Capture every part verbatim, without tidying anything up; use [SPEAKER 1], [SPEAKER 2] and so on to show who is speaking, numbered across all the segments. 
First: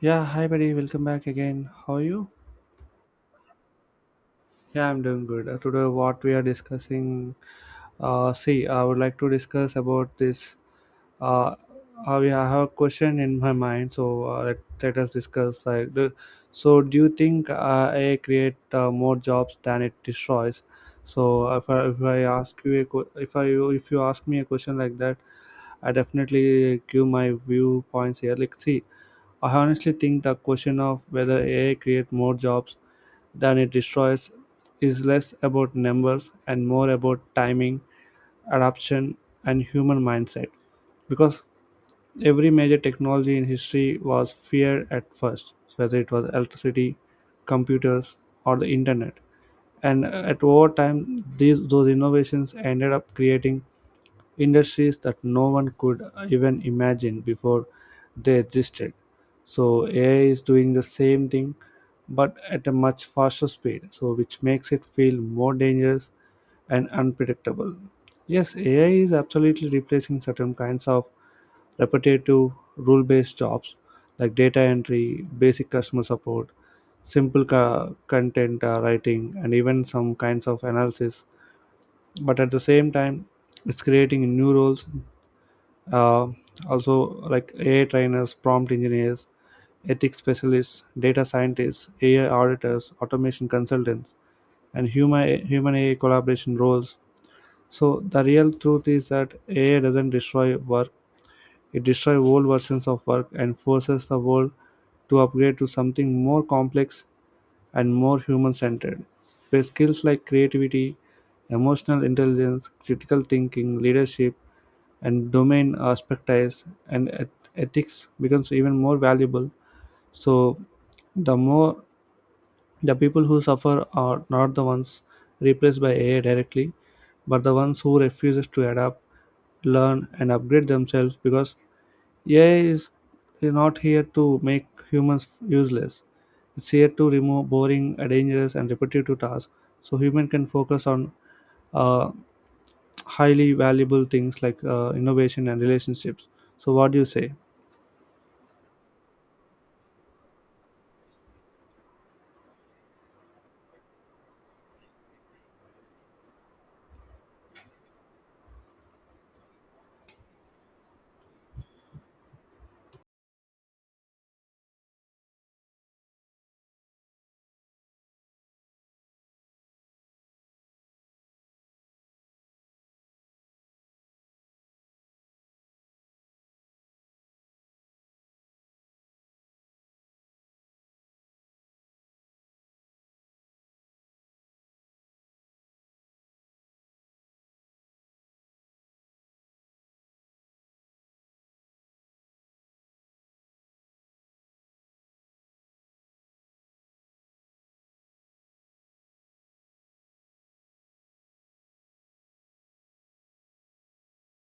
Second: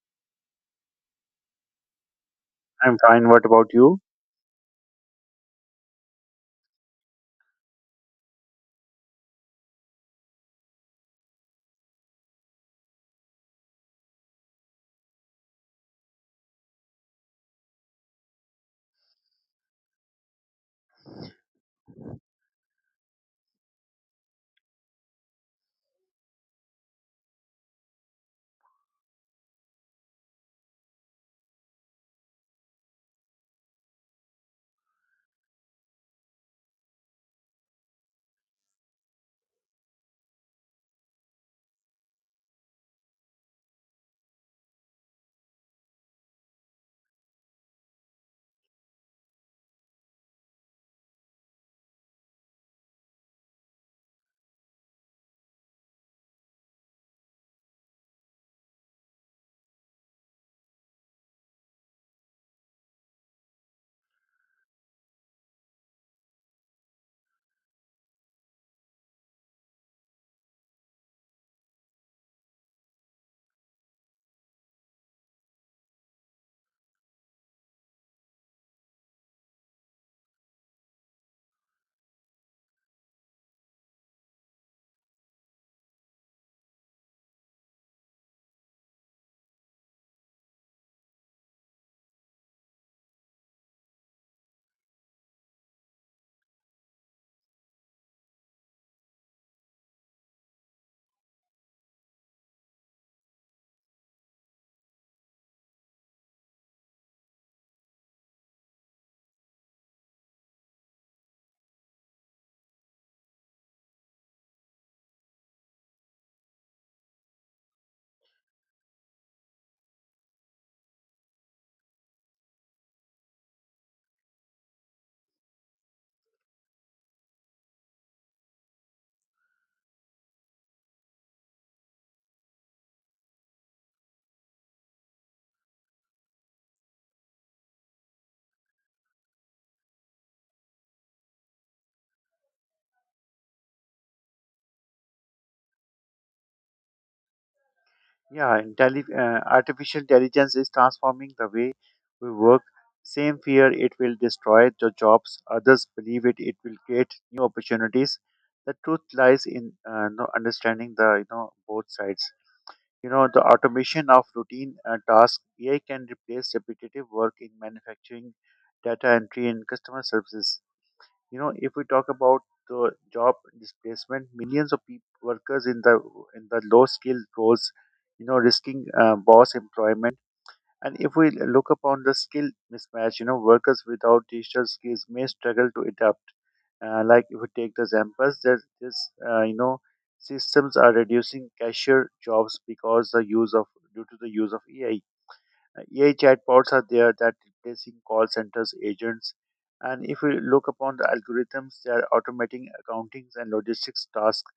[SPEAKER 1] Yeah, hi buddy, welcome back again. How are you?
[SPEAKER 2] I'm fine. What about you?
[SPEAKER 1] Yeah, I'm doing good. Uh, today, what we are discussing, uh, see, I would like to discuss about this. Uh, uh, we- I have a question in my mind, so uh, let, let us discuss. Like, the, so do you think uh, A I create uh, more jobs than it destroys? So if I, if I ask you a, que- if I if you ask me a question like that, I definitely give my viewpoints here. Like, see, I honestly think the question of whether A I create more jobs than it destroys is less about numbers and more about timing, adaptation, and human mindset. Because every major technology in history was feared at first, whether it was electricity, computers, or the internet. And uh, at over time, these those innovations ended up creating industries that no one could even imagine before they existed. So A I is doing the same thing but at a much faster speed, so which makes it feel more dangerous and unpredictable. Yes, A I is absolutely replacing certain kinds of repetitive rule based jobs like data entry, basic customer support, simple co- content uh, writing, and even some kinds of analysis. But at the same time, it's creating new roles, uh, also like A I trainers, prompt engineers, ethics specialists, data scientists, A I auditors, automation consultants, and human human A I collaboration roles. So the real truth is that A I doesn't destroy work, it destroys old versions of work and forces the world to upgrade to something more complex and more human centered, where skills like creativity, emotional intelligence, critical thinking, leadership, and domain expertise and eth- ethics becomes even more valuable. So the more the people who suffer are not the ones replaced by A I directly, but the ones who refuses to adapt, learn and upgrade themselves, because A I is not here to make humans useless. It's here to remove boring, dangerous and repetitive tasks, so human can focus on uh, highly valuable things like uh, innovation and relationships. So, what do you say?
[SPEAKER 2] Yeah, intelli- uh, artificial intelligence is transforming the way we work. Same fear it will destroy the jobs. Others believe it. It will create new opportunities. The truth lies in uh, no understanding the you know both sides. You know the automation of routine uh, tasks. A I can replace repetitive work in manufacturing, data entry, and customer services. You know if we talk about the job displacement, millions of peop workers in the in the low skilled roles, you know, risking uh, boss employment. And if we look upon the skill mismatch, you know, workers without digital skills may struggle to adapt. Uh, like if we take the examples that this uh, you know systems are reducing cashier jobs because the use of due to the use of ai A I chatbots are there that replacing call centers agents. And if we look upon the algorithms, they are automating accountings and logistics tasks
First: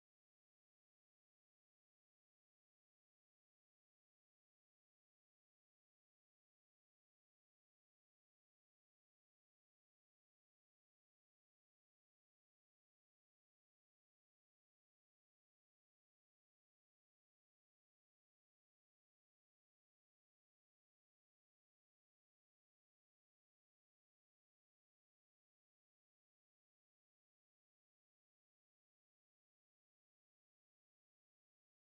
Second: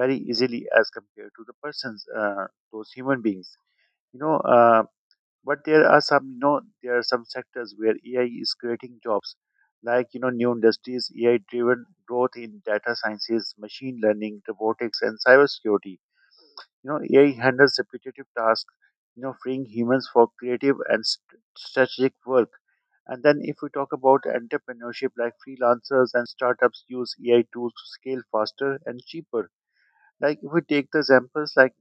[SPEAKER 2] very easily as compared to the persons, uh, those human beings. You know, uh, but there are some, you know, there are some sectors where A I is creating jobs, like you know, new industries, A I-driven growth in data sciences, machine learning, robotics, and cybersecurity. You know, A I handles repetitive tasks, you know, freeing humans for creative and st- strategic work. And then, if we talk about entrepreneurship, like freelancers and startups use A I tools to scale faster and cheaper. Like if we take the examples, like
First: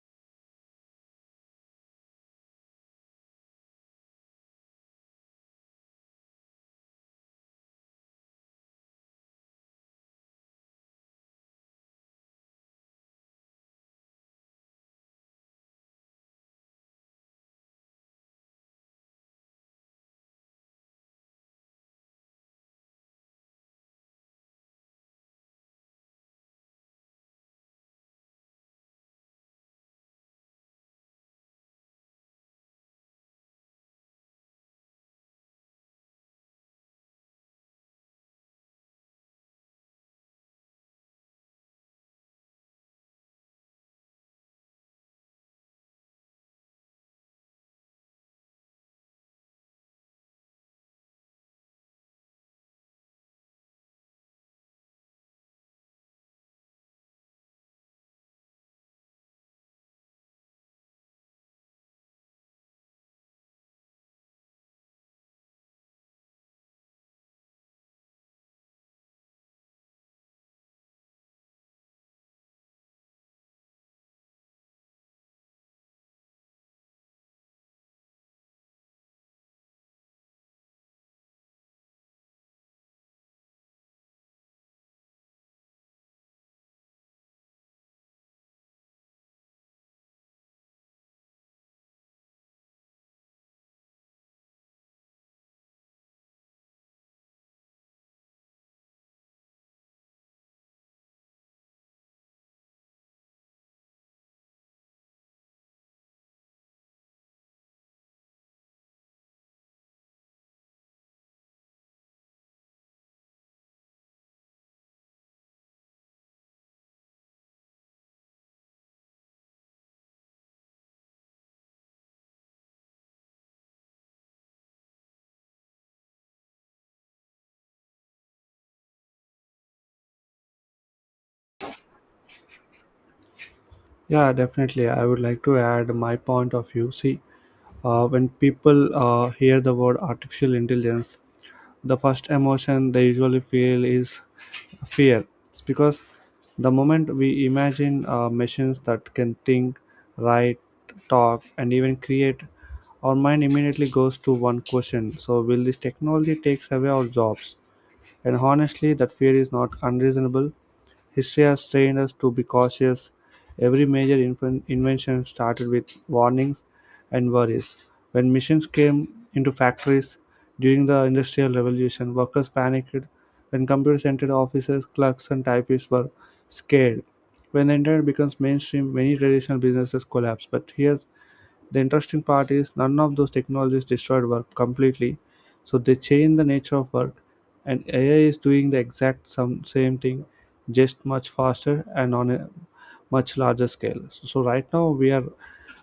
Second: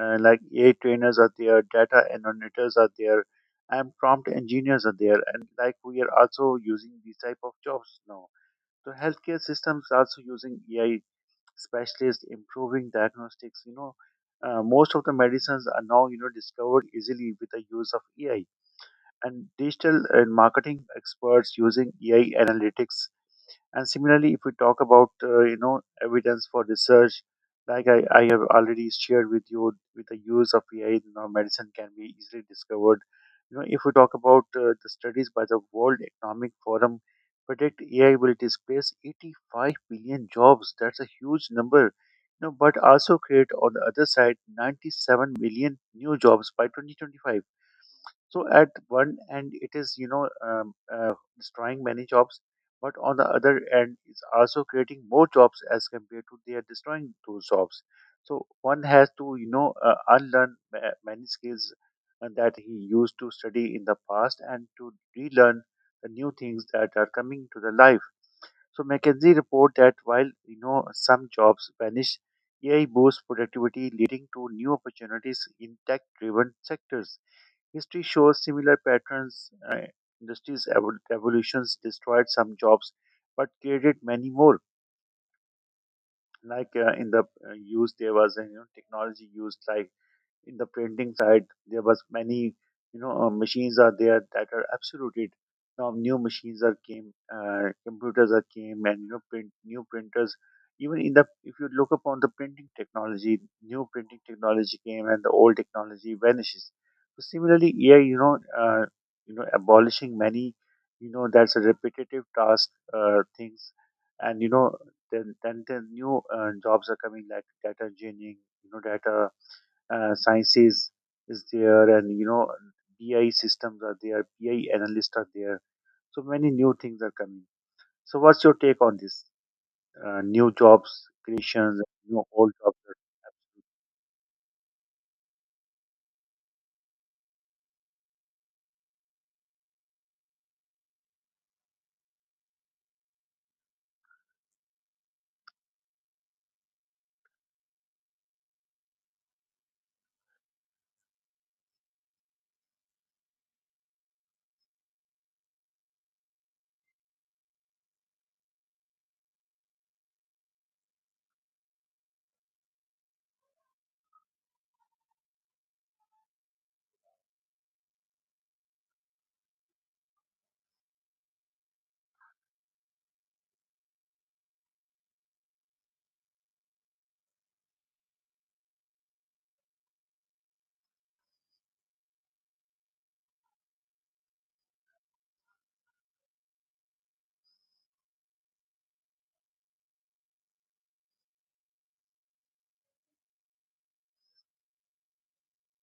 [SPEAKER 2] uh, like A I trainers are there, data annotators are there, and prompt engineers are there, and like we are also using these type of jobs now. So healthcare systems are also using A I specialists improving diagnostics, you know, uh, most of the medicines are now, you know, discovered easily with the use of AI. And digital and marketing experts using A I analytics. And similarly, if we talk about uh, you know evidence for research, like I, I have already shared with you, with the use of A I, you know, medicine can be easily discovered. You know, if we talk about uh, the studies by the World Economic Forum, predict A I will displace eighty-five billion jobs. That's a huge number. You know, but also create on the other side ninety-seven million new jobs by twenty twenty-five. So at one end, it is, you know um, uh, destroying many jobs, but on the other end, it's also creating more jobs as compared to they are destroying those jobs. So one has to, you know uh, unlearn ma- many skills uh, that he used to study in the past and to relearn the new things that are coming to the life. So McKinsey report that while, you know, some jobs vanish, A I boosts productivity, leading to new opportunities in tech-driven sectors. History shows similar patterns. Uh, industries' evol- evolutions destroyed some jobs, but created many more. Like uh, in the uh, use, there was uh, you know, technology used, like in the printing side there was many, you know, uh, machines are there that are absolutely now new machines are came, uh, computers are came, and you know print new printers, even in the if you look upon the printing technology new printing technology came and the old technology vanishes. So similarly AI, you know, uh, you know abolishing many, you know, that's a repetitive task uh, things. And you know then then the new uh, jobs are coming like data engineering, you know, data uh, sciences, is there. And you know bi systems are there, bi analysts are there, so many new things are coming. So what's your take on this uh, new jobs creations, you know, old jobs?
[SPEAKER 1] Yeah, definitely. I would like to add my point of view. See, uh, when people uh, hear the word artificial intelligence, the first emotion they usually feel is fear. It's because the moment we imagine uh, machines that can think, write, talk, and even create, our mind immediately goes to one question: so will this technology takes away our jobs? And honestly, that fear is not unreasonable. History has trained us to be cautious. Every major inven- invention started with warnings and worries. When machines came into factories during the Industrial Revolution, workers panicked. When computers entered offices, clerks and typists were scared. When the internet becomes mainstream, many traditional businesses collapse. But here the interesting part is none of those technologies destroyed work completely, so they change the nature of work. And A I is doing the exact some same thing, just much faster and on a much larger scale. So so right now we are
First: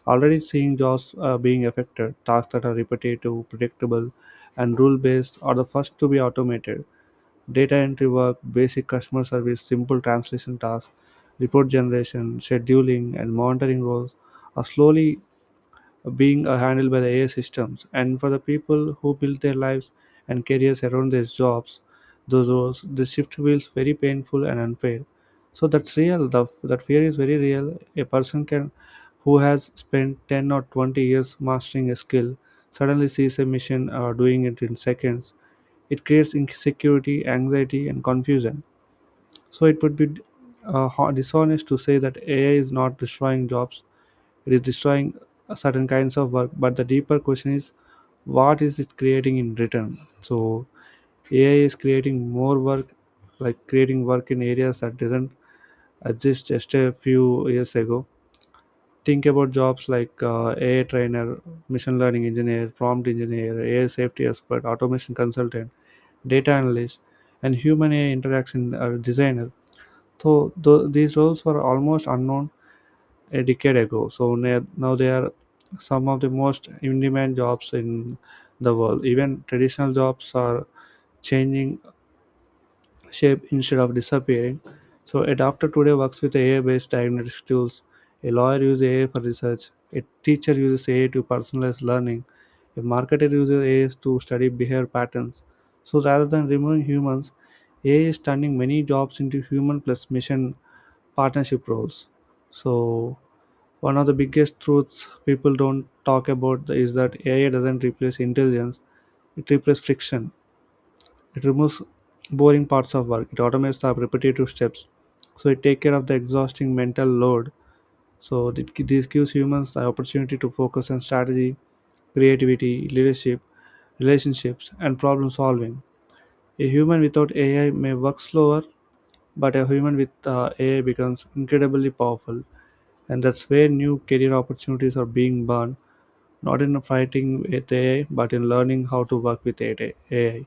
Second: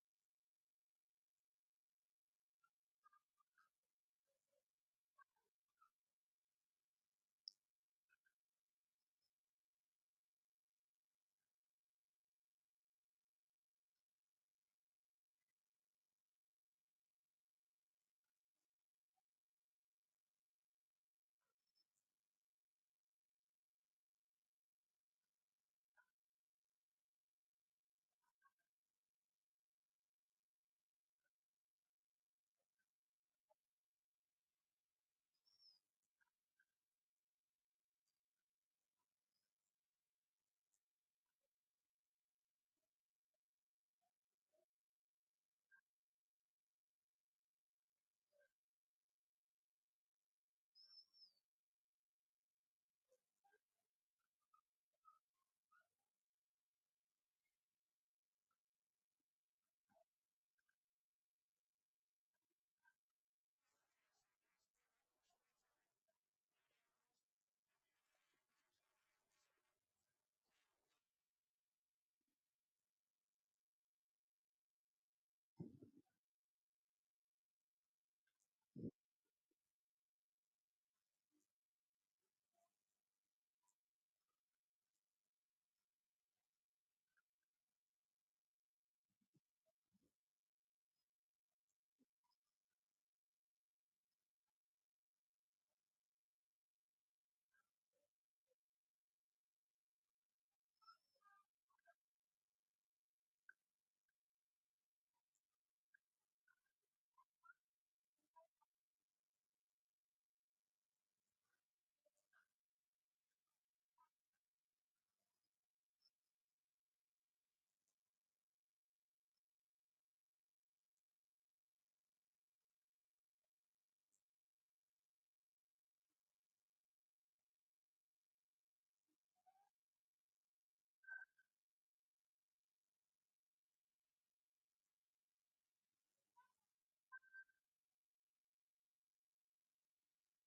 [SPEAKER 1] already seeing jobs uh, being affected. Tasks that are repetitive, predictable, and rule-based are the first to be automated. Data entry work, basic customer service, simple translation tasks, report generation, scheduling, and monitoring roles are slowly being uh, handled by the A I systems. And for the people who build their lives and careers around their jobs, those roles, this shift feels very painful and unfair. So that's real. The, that fear is very real. A person can, who has spent ten or twenty years mastering a skill, suddenly sees a machine uh, doing it in seconds. It creates insecurity, anxiety, and confusion. So it would be uh, ho- dishonest to say that A I is not destroying jobs. It is destroying certain kinds of work, but the deeper question is, what is it creating in return? So AI is creating more work, like creating work in areas that didn't exist just a few years ago. Think about jobs like uh, A I trainer, machine learning engineer, prompt engineer, A I safety expert, automation consultant, data analyst, and human A I interaction uh, designer. So th- these roles were almost unknown a decade ago. So na- now they are some of the most in-demand jobs in the world. Even traditional jobs are changing shape instead of disappearing. So a doctor today works with A I-based diagnostic tools. A lawyer uses A I for research. A teacher uses A I to personalize learning. A marketer uses A I to study behavior patterns. So rather than removing humans, A I is turning many jobs into human plus mission partnership roles. So one of the biggest truths people don't talk about is that A I doesn't replace intelligence, it replaces friction. It removes boring parts of work, it automates the repetitive steps, so it takes care of the exhausting mental load. So th- this gives humans the opportunity to focus on strategy, creativity, leadership, relationships, and problem solving. A human without A I may work slower, but a human with uh, A I becomes incredibly powerful, and that's where new career opportunities are being born, not in fighting with A I, but in learning how to work with A I.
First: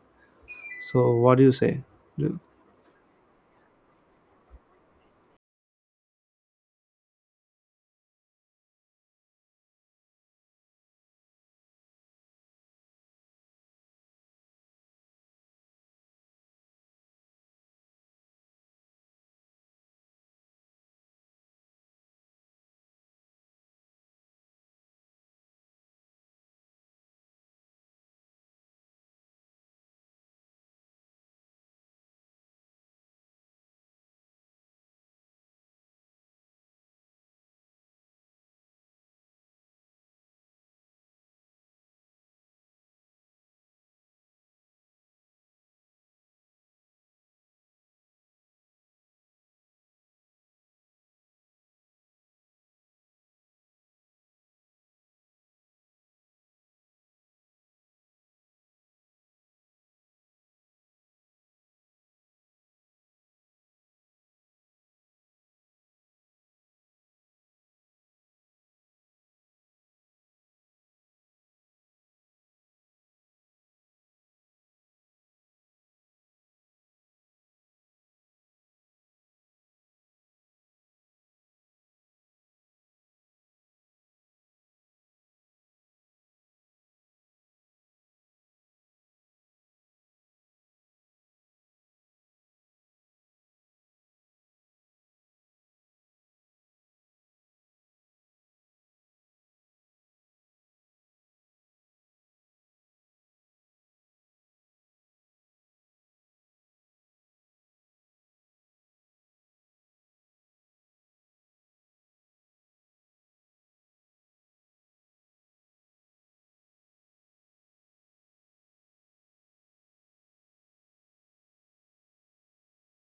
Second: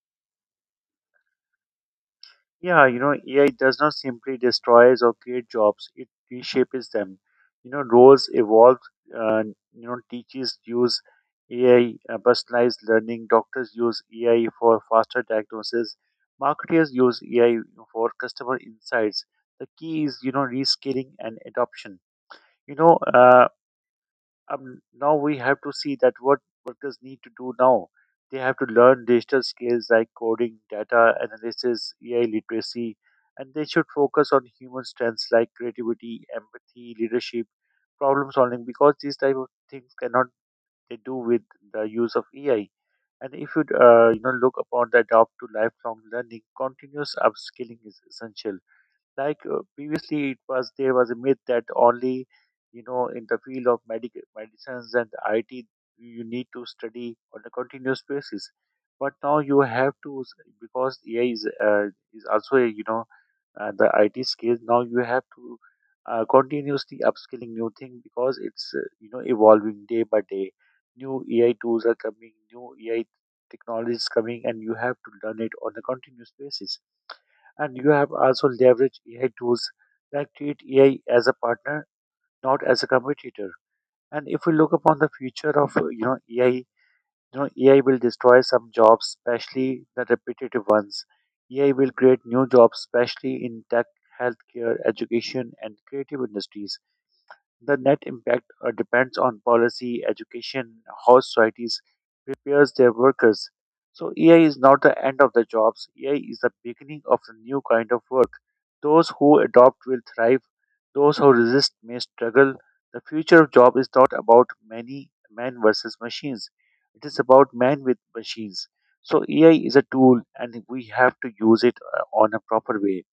[SPEAKER 1] So, what do you say? Do-
[SPEAKER 2] Yeah, you know, A I does not simply destroys or create jobs; it reshapes them. You know, roles evolve. Uh, you know, Teachers use A I uh, personalized learning. Doctors use A I for faster diagnosis. Marketers use A I for customer insights. The key is, you know, reskilling and adoption. You know, uh, um, Now we have to see that what workers need to do now. They have to learn digital skills like coding, data analysis, A I literacy, and they should focus on human strengths like creativity, empathy, leadership, problem solving, because these type of things cannot they do with the use of A I. And if you uh, you know look upon the adopt to lifelong learning, continuous upskilling is essential. Like uh, previously it was there was a myth that only, you know, in the field of medic medicines and I T you need to study on a continuous basis, but now you have to s- because A I is uh, is also a, you know, uh, the I T skills now you have to uh, continuously upskilling new thing because it's, uh, you know evolving day by day, new A I tools are coming, new A I technologies coming, and you have to learn it on a continuous basis. And you have also leveraged A I tools that treat A I as a partner, not as a competitor. And if we look upon the future of uh, you know A I, you know A I will destroy some jobs, especially the repetitive ones. A I will create new jobs, especially in tech, healthcare, education, and creative industries. The net impact uh, depends on policy, education, how societies prepares their workers. So A I is not the end of the jobs. A I is the beginning of a new kind of work. Those who adopt will thrive. Those who resist may struggle. The future of job is not about many man versus machines. It is about man with machines. So A I is a tool, and we have to use it uh, on a proper way.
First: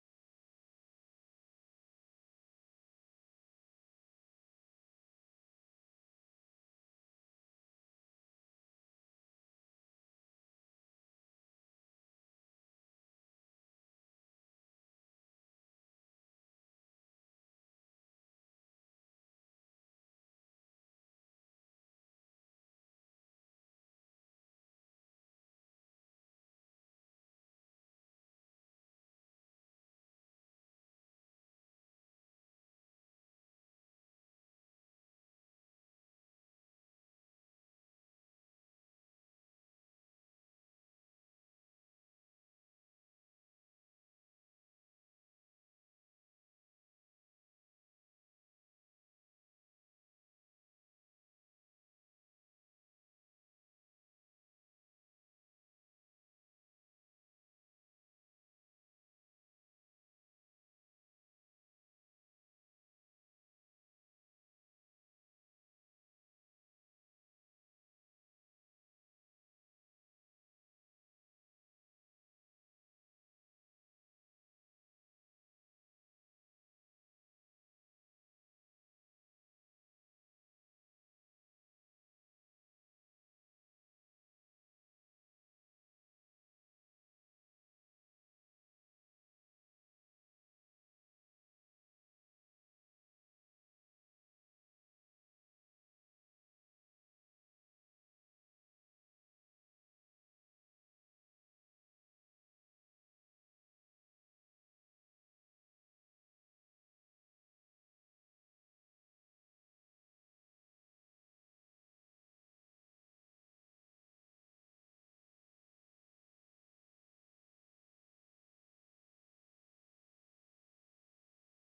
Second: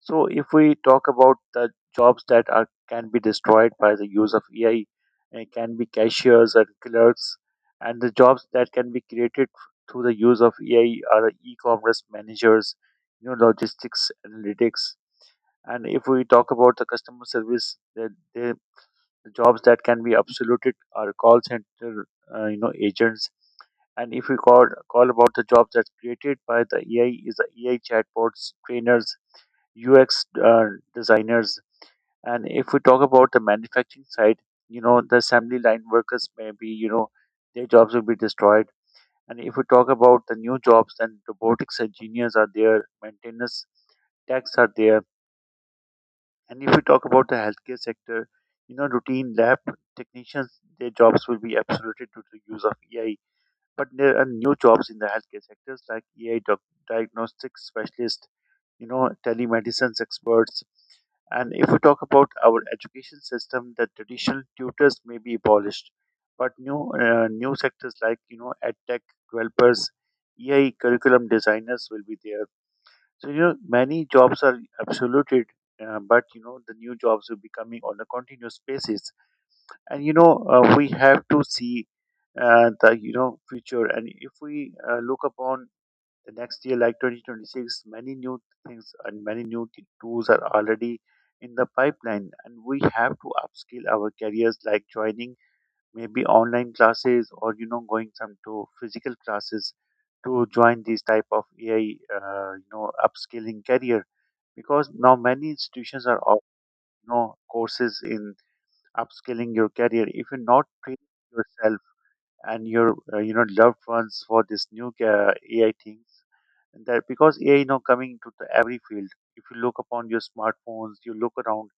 [SPEAKER 2] So if we talk about the jobs that are can be destroyed by the use of A I, it can be cashiers and clerks, and the jobs that can be created through the use of A I are the e-commerce managers, you know, logistics analytics. And if we talk about the customer service, the, the, the jobs that can be obsoleted are call center, uh, you know, agents. And if we call call about the jobs that's created by the A I is the A I chatbots, trainers, U X uh, designers. And if we talk about the manufacturing side, you know, the assembly line workers may be, you know, their jobs will be destroyed. And if we talk about the new jobs, then robotics engineers are there, maintenance techs are there. And if we talk about the healthcare sector, you know, routine lab technicians, their jobs will be absolutely due to the use of A I. But there are new jobs in the healthcare sectors like A I doc- diagnostic specialists, you know, telemedicine experts. And if we talk about our education system, the traditional tutors may be abolished, but new uh, new sectors like, you know, edtech developers, e i curriculum designers will be there. So, you know, many jobs are absoluted, uh, but you know the new jobs will be coming on a continuous basis. And you know uh, we have to see uh, the you know future. And if we uh, look upon the next year, like twenty twenty-six, many new things and many new t- tools are already in the pipeline, and we have to upskill our careers like joining maybe online classes or you know going some to physical classes to join these type of A I uh, you know upskilling career because now many institutions are offering, you know, courses in upskilling your career if you not train yourself and your, uh, you know, loved ones for this new uh, A I things. And that because A I, you know, coming into the every field. If you look upon your smartphones, you look around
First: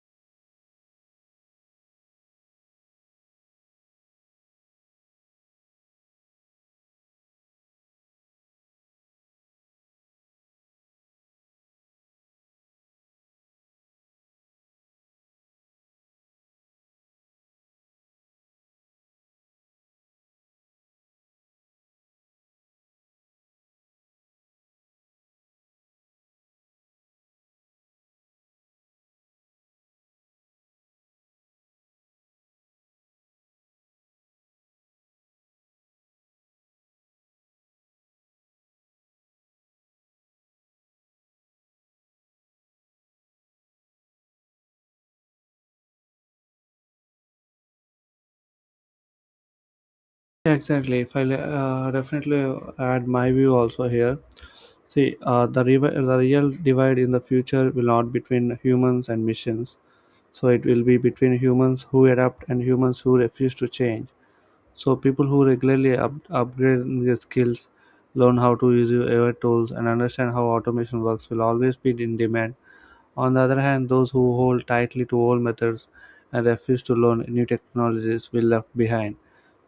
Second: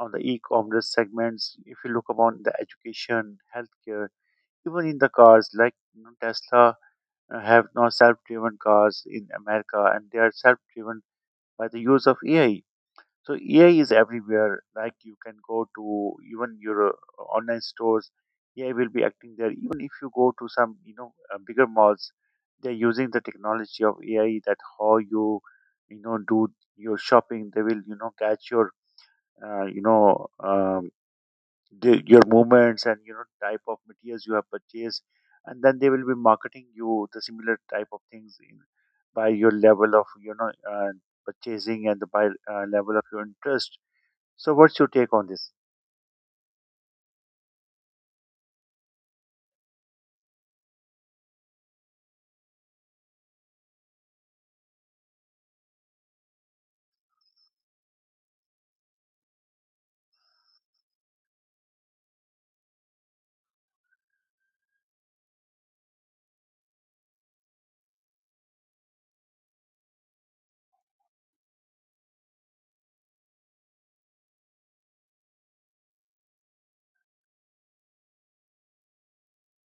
[SPEAKER 2] on the e-commerce segments. If you look upon the education, healthcare, even in the cars, like, you know, Tesla uh, have now self-driven cars in America, and they are self-driven by the use of A I. So A I is everywhere. Like you can go to even your uh, online stores, A I will be acting there. Even if you go to some, you know, uh, bigger malls, they're using the technology of A I that how you, you know, do your shopping. They will, you know, catch your, uh, you know, um, the, your movements and you know type of materials you have purchased, and then they will be marketing you the similar type of things in, by your level of, you know, uh, purchasing and by uh, level of your interest. So, what's your take on this?
[SPEAKER 1] Yeah, exactly. If I uh, definitely add my view also here. See, uh, the, revi- the real divide in the future will not between humans and machines. So it will be between humans who adapt and humans who refuse to change. So people who regularly up- upgrade their skills, learn how to use A I tools, and understand how automation works will always be in demand. On the other hand, those who hold tightly to old methods and refuse to learn new technologies will left behind.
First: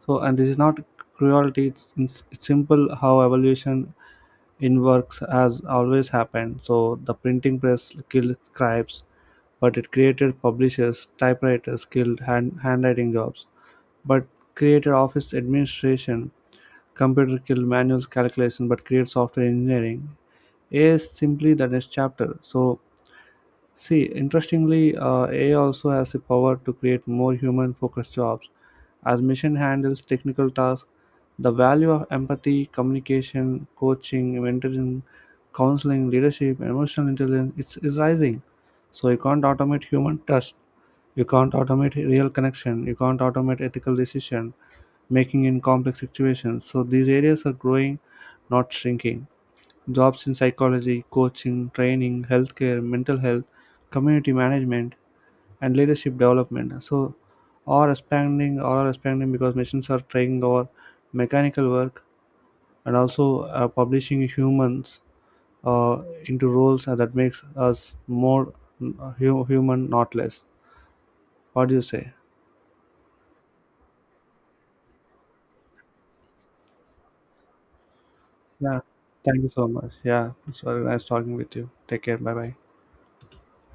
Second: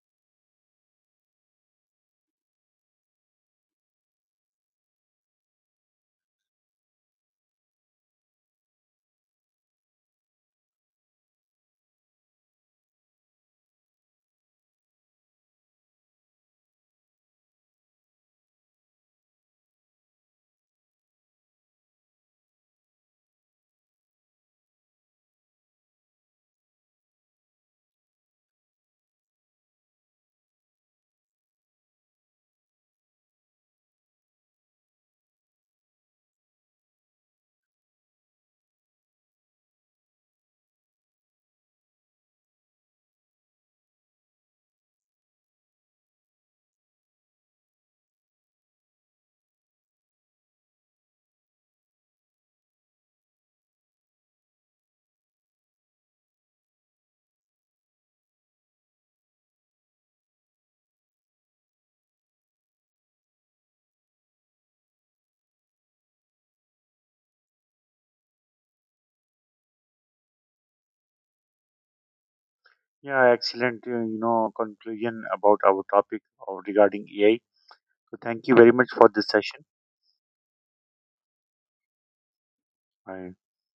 [SPEAKER 1] So, and this is not cruelty. It's, it's, it's simple how evolution in works has always happened. So, the printing press killed scribes, but it created publishers. Typewriters killed hand, handwriting jobs, but created office administration. Computer killed manual calculation, but created software engineering. A I is simply the next chapter. So See, interestingly, uh, A I also has the power to create more human focused jobs. As machine handles technical tasks, the value of empathy, communication, coaching, mentoring, counseling, leadership, and emotional intelligence it's, is rising. So, you can't automate human touch, you can't automate real connection, you can't automate ethical decision making in complex situations. So, these areas are growing, not shrinking. Jobs in psychology, coaching, training, healthcare, mental health, community management, and leadership development. So, are expanding, are expanding because machines are taking over mechanical work and also uh, publishing humans uh, into roles that makes us more uh, hu- human, not less. What do you say?
[SPEAKER 2] Yeah, excellent. uh, You know, conclusion about our topic of regarding A I. So, thank you very
[SPEAKER 1] Yeah.
[SPEAKER 2] much for this
[SPEAKER 1] Thank you
[SPEAKER 2] session.
[SPEAKER 1] so much. Yeah, it's very nice talking with you. Take care. Bye bye.
[SPEAKER 2] I